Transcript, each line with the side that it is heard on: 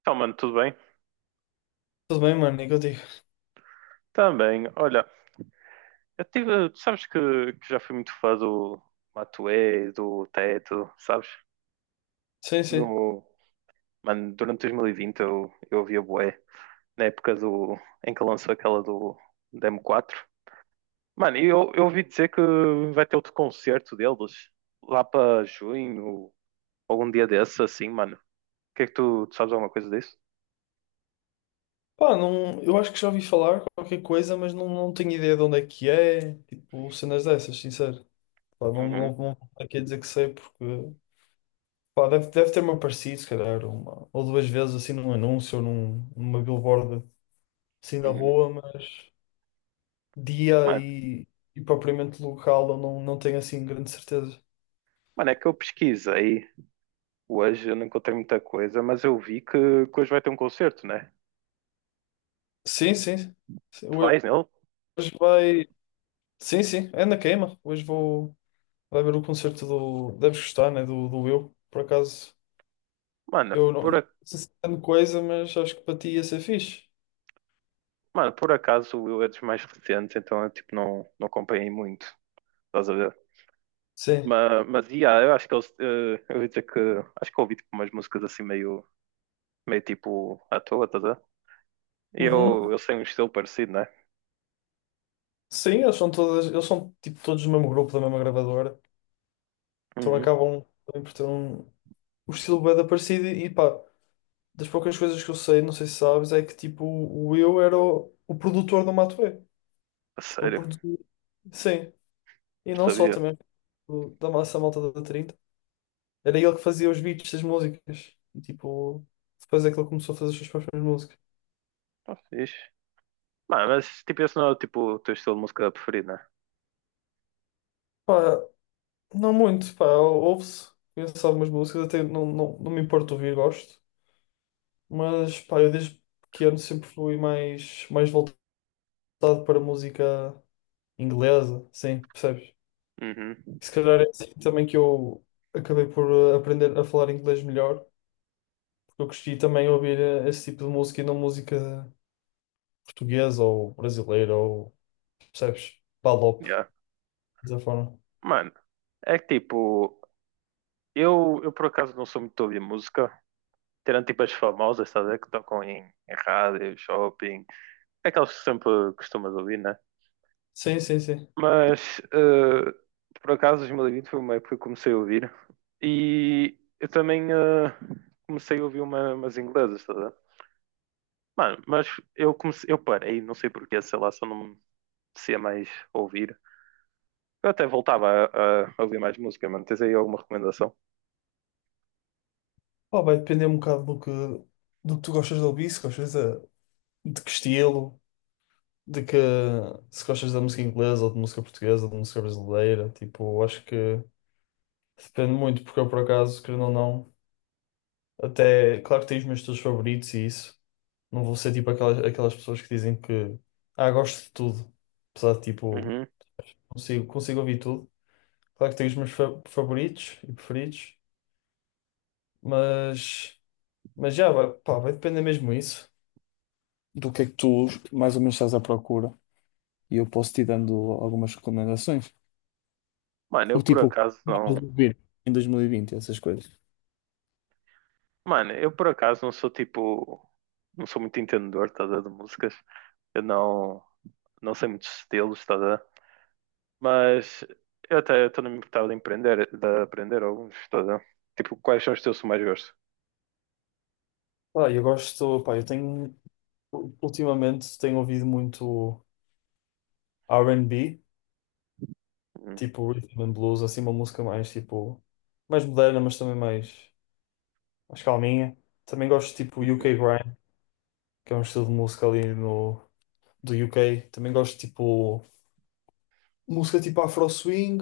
right: Então, mano, tudo bem?
left: Tudo bem, mano, e contigo?
right: Também, olha, eu tive, tu sabes que já fui muito fã do Matuê, do Teto, sabes?
left: Sim, sim.
right: No, mano, durante 2020 eu ouvia bué, na época do, em que lançou aquela do Demo 4. Mano, e eu ouvi dizer que vai ter outro concerto deles lá para junho, algum dia desses, assim, mano. O que é que tu sabes alguma coisa disso?
left: Pá, não, eu acho que já ouvi falar qualquer coisa, mas não, não tenho ideia de onde é que é, tipo, cenas dessas, sincero. Pá, não,
right: Uhum,
left: não, não estou aqui a dizer que sei, porque, pá, deve ter-me aparecido, se calhar, uma ou duas vezes, assim, num anúncio ou numa billboard, assim, na
right: uhum.
left: rua, mas dia
right: Mano,
left: e propriamente local eu não, não tenho, assim, grande certeza.
right: mano, é que eu pesquisei hoje. Eu não encontrei muita coisa, mas eu vi que hoje vai ter um concerto, né?
left: Sim, sim. Sim,
right: Tu vais nele?
left: hoje vai... Sim, sim, é na queima. Hoje vou... Vai ver o concerto do. Deves gostar, né? Do Eu. Por acaso,
right: Mano,
left: eu não, não sei se é grande coisa, mas acho que para ti ia ser fixe.
right: mano, por acaso eu é dos mais recentes, então eu tipo, não acompanhei muito, estás a ver?
left: Sim.
right: Mas yeah, eu acho que eles, eu ia dizer que acho que eu ouvi tipo, umas músicas assim meio, meio tipo à toa, estás a ver? E
left: Uhum.
right: eu sei um estilo parecido, né?
left: Sim, eles são tipo todos do mesmo grupo, da mesma gravadora. Então
right: Uhum.
left: acabam também por ter o estilo bem parecido e pá, das poucas coisas que eu sei, não sei se sabes, é que tipo o Will era o produtor do Matuê.
right: A
left: Tipo, ele
right: sério,
left: produziu. Sim. E
right: não
left: não só
right: sabia.
left: também da massa malta da Trinta. Era ele que fazia os beats das músicas. E tipo, depois é que ele começou a fazer as suas próprias músicas.
right: Tá fixe. Mano, mas tipo, esse não é tipo, o teu estilo de música preferido, né?
left: Pá, não muito, pá, ouve-se. Conheço algumas músicas, até não, não, não me importo ouvir, gosto. Mas pá, eu desde pequeno sempre fui mais, mais voltado para música inglesa, sim, percebes?
right: Uhum.
left: E se calhar é assim também que eu acabei por aprender a falar inglês melhor, porque eu cresci também a ouvir esse tipo de música e não música portuguesa ou brasileira ou, percebes? PALOP,
right: Yeah.
left: dessa forma.
right: Mano, é que tipo. Eu por acaso não sou muito de ouvir música, tirando tipo as famosas, estás a ver, que tocam em rádio, shopping, aquelas que sempre costumas ouvir, né?
left: Sim, sim, sim.
right: Mas por acaso 2020 foi uma época que eu comecei a ouvir e eu também comecei a ouvir umas inglesas, estás a ver? Mano, mas eu comecei, eu parei, não sei porquê, sei lá, só não me a mais ouvir. Eu até voltava a ouvir mais música, mano. Tens aí alguma recomendação?
left: Pá, vai depender um bocado do que tu gostas de ouvir, se gostas de que estilo, de que se gostas da música inglesa ou de música portuguesa ou de música brasileira. Tipo, eu acho que depende muito, porque eu por acaso, querendo ou não, até claro que tenho os meus estilos favoritos e isso. Não vou ser tipo aquelas pessoas que dizem que gosto de tudo. Apesar de tipo,
right: Uhum.
left: consigo ouvir tudo. Claro que tenho os meus favoritos e preferidos, mas, mas já vai, pá, vai depender mesmo isso, do que é que tu mais ou menos estás à procura e eu posso te ir dando algumas recomendações.
right: Mano, eu
left: O
right: por
left: tipo, o
right: acaso
left: que estavas
right: não.
left: a ouvir em 2020, essas coisas.
right: Mano, eu por acaso não sou tipo. Não sou muito entendedor, tá, a ver, de músicas. Eu não, não sei muitos estilos, tá, a ver? Mas eu até estou me importava de empreender, de aprender alguns, tá, a ver? Tipo, quais são os teus que mais gosto?
left: Ah, eu gosto, pá, eu tenho, ultimamente tenho ouvido muito R&B,
right: Uhum.
left: tipo rhythm and blues, assim uma música mais tipo, mais moderna, mas também mais, mais calminha. Também gosto tipo UK Grime, que é um estilo de música ali no, do UK. Também gosto tipo, música tipo Afro Swing.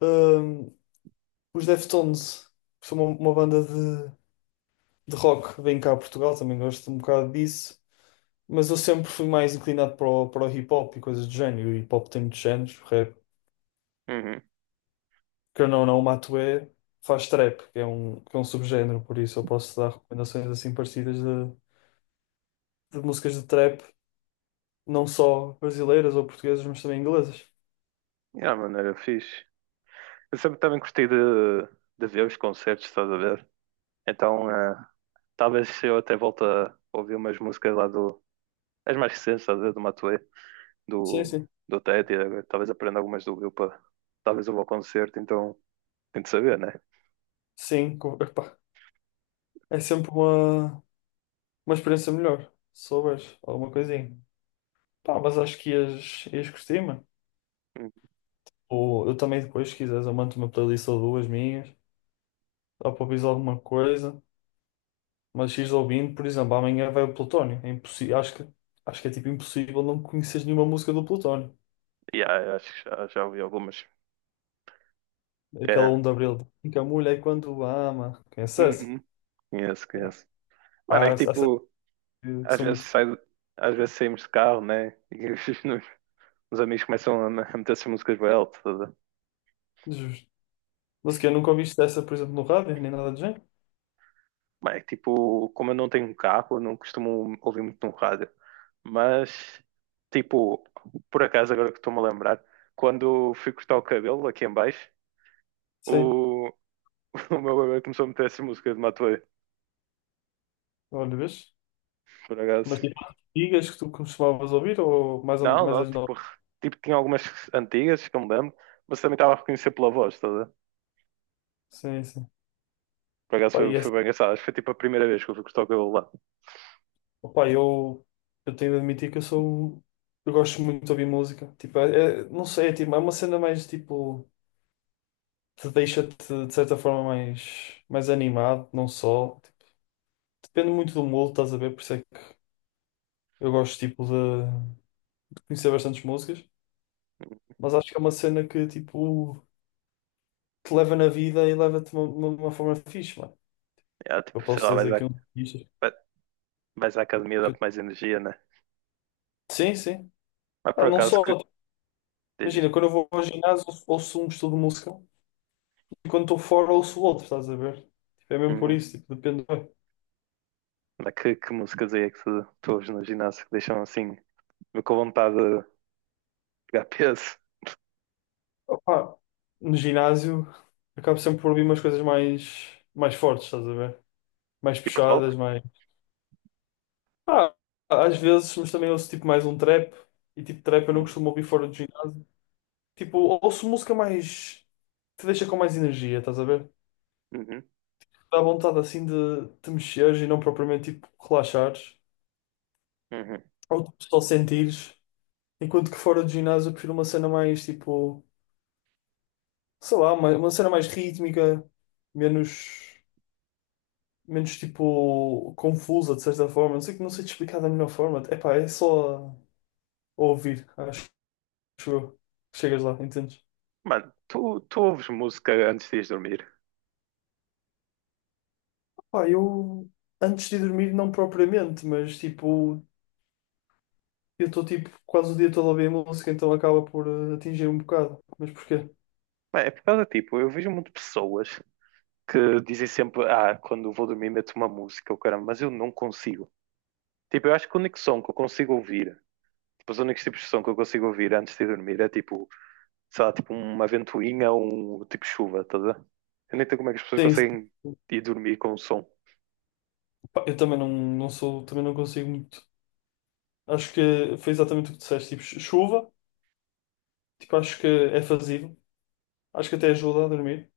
left: Hum, os Deftones, que são uma banda de rock vem cá a Portugal, também gosto um bocado disso, mas eu sempre fui mais inclinado para o hip hop e coisas do género. E o hip hop tem muitos géneros, o rap,
right: Uhum.
left: que eu não, não, o Matuê faz trap, que é um subgénero, por isso eu posso dar recomendações assim parecidas de músicas de trap, não só brasileiras ou portuguesas, mas também inglesas.
right: Yeah, mano, era fixe. Eu sempre também gostei de ver os concertos, estás a ver? Então, talvez eu até volte a ouvir umas músicas lá do. As mais recentes, estás a ver? Do Matuê.
left: Sim,
right: Do,
left: sim.
right: do Tete, agora talvez aprenda algumas do Will para talvez eu vou ao concerto, então tem de saber, né?
left: Sim, epá, é sempre uma experiência melhor, se souberes alguma coisinha. Pá, mas acho que ias curtir, mano.
right: Hum,
left: Ou eu também depois, se quiseres, eu mando uma playlist ou duas minhas. Dá para ouvir alguma coisa, mas ires ouvindo, por exemplo, amanhã vai o Plutónio. É impossível, acho que é tipo impossível não conheces nenhuma música do Plutónio.
right: yeah, eu acho que já ouvi algumas.
left: Aquela
right: É.
left: um de abril, que a mulher quando ama, conhece essa?
right: Uhum. Conheço,
left: Yeah.
right: conheço. Mano, é
left: Há,
right: que
left: há certas
right: tipo,
left: que
right: às
left: são
right: vezes
left: muito
right: sai, às vezes saímos de carro, né? E os amigos começam a meter essas músicas bem alto.
left: justas. Mas que eu nunca ouviste essa, por exemplo, no rádio, nem nada do género?
right: Bem, tipo, como eu não tenho um carro, eu não costumo ouvir muito no rádio. Mas, tipo, por acaso, agora que estou-me a lembrar, quando fui cortar o cabelo aqui em baixo,
left: Sim,
right: o, o meu bebê começou a meter essa música de Matuê,
left: olha, vês?
right: por
left: Mas
right: acaso.
left: tipo, as antigas que tu costumavas ouvir ou mais,
right: Não,
left: mais
right: não,
left: as
right: tipo,
left: novas?
right: tipo, tinha algumas antigas que eu me lembro, mas também estava a reconhecer pela voz, toda.
left: Sim, sim.
right: Por acaso
left: Pá, e
right: foi
left: essa.
right: bem engraçado. Acho que foi tipo a primeira vez que eu fui cortar o cabelo lá.
left: Opa, eu tenho de admitir que eu sou. um, Eu gosto muito de ouvir música. Tipo, é, não sei, é, tipo, é uma cena mais tipo. Te deixa-te de certa forma mais, mais animado, não só. Tipo, depende muito do mood, estás a ver? Por isso é que eu gosto tipo, de conhecer bastantes músicas. Mas acho que é uma cena que tipo, te leva na vida e leva-te de uma forma fixe, mano.
right: É,
left: Eu
right: tipo, sei
left: posso
right: lá,
left: dizer aqui um.
right: vai- vais à academia, dá-te mais energia, né?
left: Sim, sim.
right: Mas
left: Ah,
right: por
left: não
right: acaso
left: só.
right: que dizes?
left: Imagina, quando eu vou ao ginásio, ouço um estudo de música. E quando estou fora ouço o outro, estás a ver? Tipo, é mesmo por
right: Uhum.
left: isso, tipo, depende.
right: Mas que músicas aí é que tu ouves no ginásio que deixam assim, com vontade de pegar peso?
left: Opá, no ginásio acabo sempre por ouvir umas coisas mais, mais fortes, estás a ver? Mais
right: Tipo
left: puxadas,
right: rock?
left: mais. Ah, às vezes, mas também ouço tipo mais um trap e tipo trap eu não costumo ouvir fora do ginásio. Tipo, ouço música mais, te deixa com mais energia, estás a ver?
right: Uhum.
left: Dá vontade assim de te mexeres e não propriamente tipo relaxares
right: Uhum.
left: ou tipo, só sentires. Enquanto que fora do ginásio eu prefiro uma cena mais tipo, sei lá, uma cena mais rítmica, menos, menos tipo confusa de certa forma. Não sei, não sei te explicar da melhor forma. Epá, é só ouvir, acho eu. Chegas lá, entendes?
right: Mano, tu ouves música antes de ires dormir?
left: Pá, eu antes de dormir, não propriamente, mas tipo, eu estou tipo quase o dia todo a ouvir música, então acaba por atingir um bocado. Mas porquê?
right: Mano, é por causa, tipo, eu vejo muito pessoas que dizem sempre, ah, quando vou dormir meto uma música, o caramba, mas eu não consigo. Tipo, eu acho que o único som que eu consigo ouvir, tipo, os únicos tipos de som que eu consigo ouvir antes de dormir é tipo, sei lá, tipo uma ventoinha ou um tipo chuva, tá a ver? Eu nem sei como é que as pessoas
left: Sim, sim.
right: conseguem ir dormir com o som.
left: Pá, eu também não, não sou, também não consigo muito. Acho que foi exatamente o que disseste, tipo, chuva, tipo, acho que é fazível, acho que até ajuda a dormir.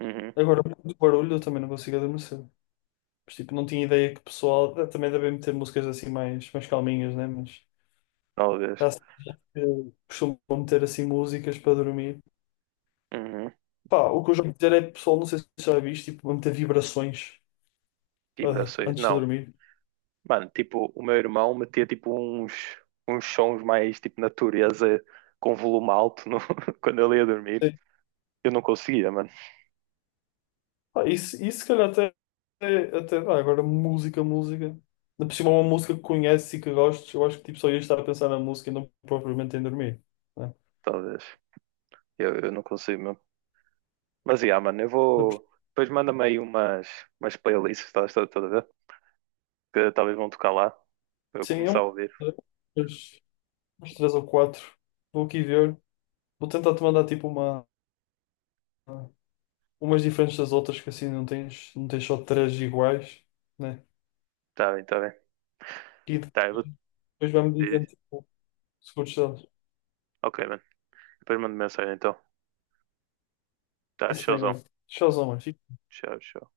right: Uhum.
left: Agora, por muito barulho, eu também não consigo adormecer. Mas, tipo, não tinha ideia que o pessoal também devem meter músicas assim mais, mais calminhas, né? Mas
right: Oh, Deus.
left: já sei que costumam meter assim músicas para dormir.
right: Uhum.
left: Pá, o que eu já ouvi dizer é, pessoal, não sei se já viste, tipo, vão meter vibrações
right: Vibrações.
left: antes de
right: Não.
left: dormir.
right: Mano, tipo, o meu irmão metia tipo uns sons mais tipo natureza com volume alto no- quando ele ia dormir.
left: Sim.
right: Eu não conseguia, mano.
left: Pá, isso, se calhar, até dá. Agora, música, música. Ainda por cima, uma música que conheces e que gostes, eu acho que tipo, só ia estar a pensar na música e não propriamente em dormir. Né?
right: Talvez. Eu não consigo mesmo. Mas yeah, mano, eu
left: Ainda por-
right: vou. Depois manda-me aí umas playlists, estás tá, tá, tá, a ver? Que talvez vão tocar lá. Para eu
left: Sim, é
right: começar a
left: uma.
right: ouvir.
left: Uns três ou quatro. Vou aqui ver. Vou tentar te mandar tipo umas diferentes das outras, que assim não tens, não tens só três iguais, né?
right: Tá bem, tá bem.
left: E
right: Tá, eu vou.
left: depois vai-me
right: Diz.
left: dizendo tipo, se curtes delas.
right: Ok, mano. Depois mando mensagem então. Tá,
left: Está-se bem,
right: showzão.
left: olha. Tchauzão, mano.
right: Tchau, tchau.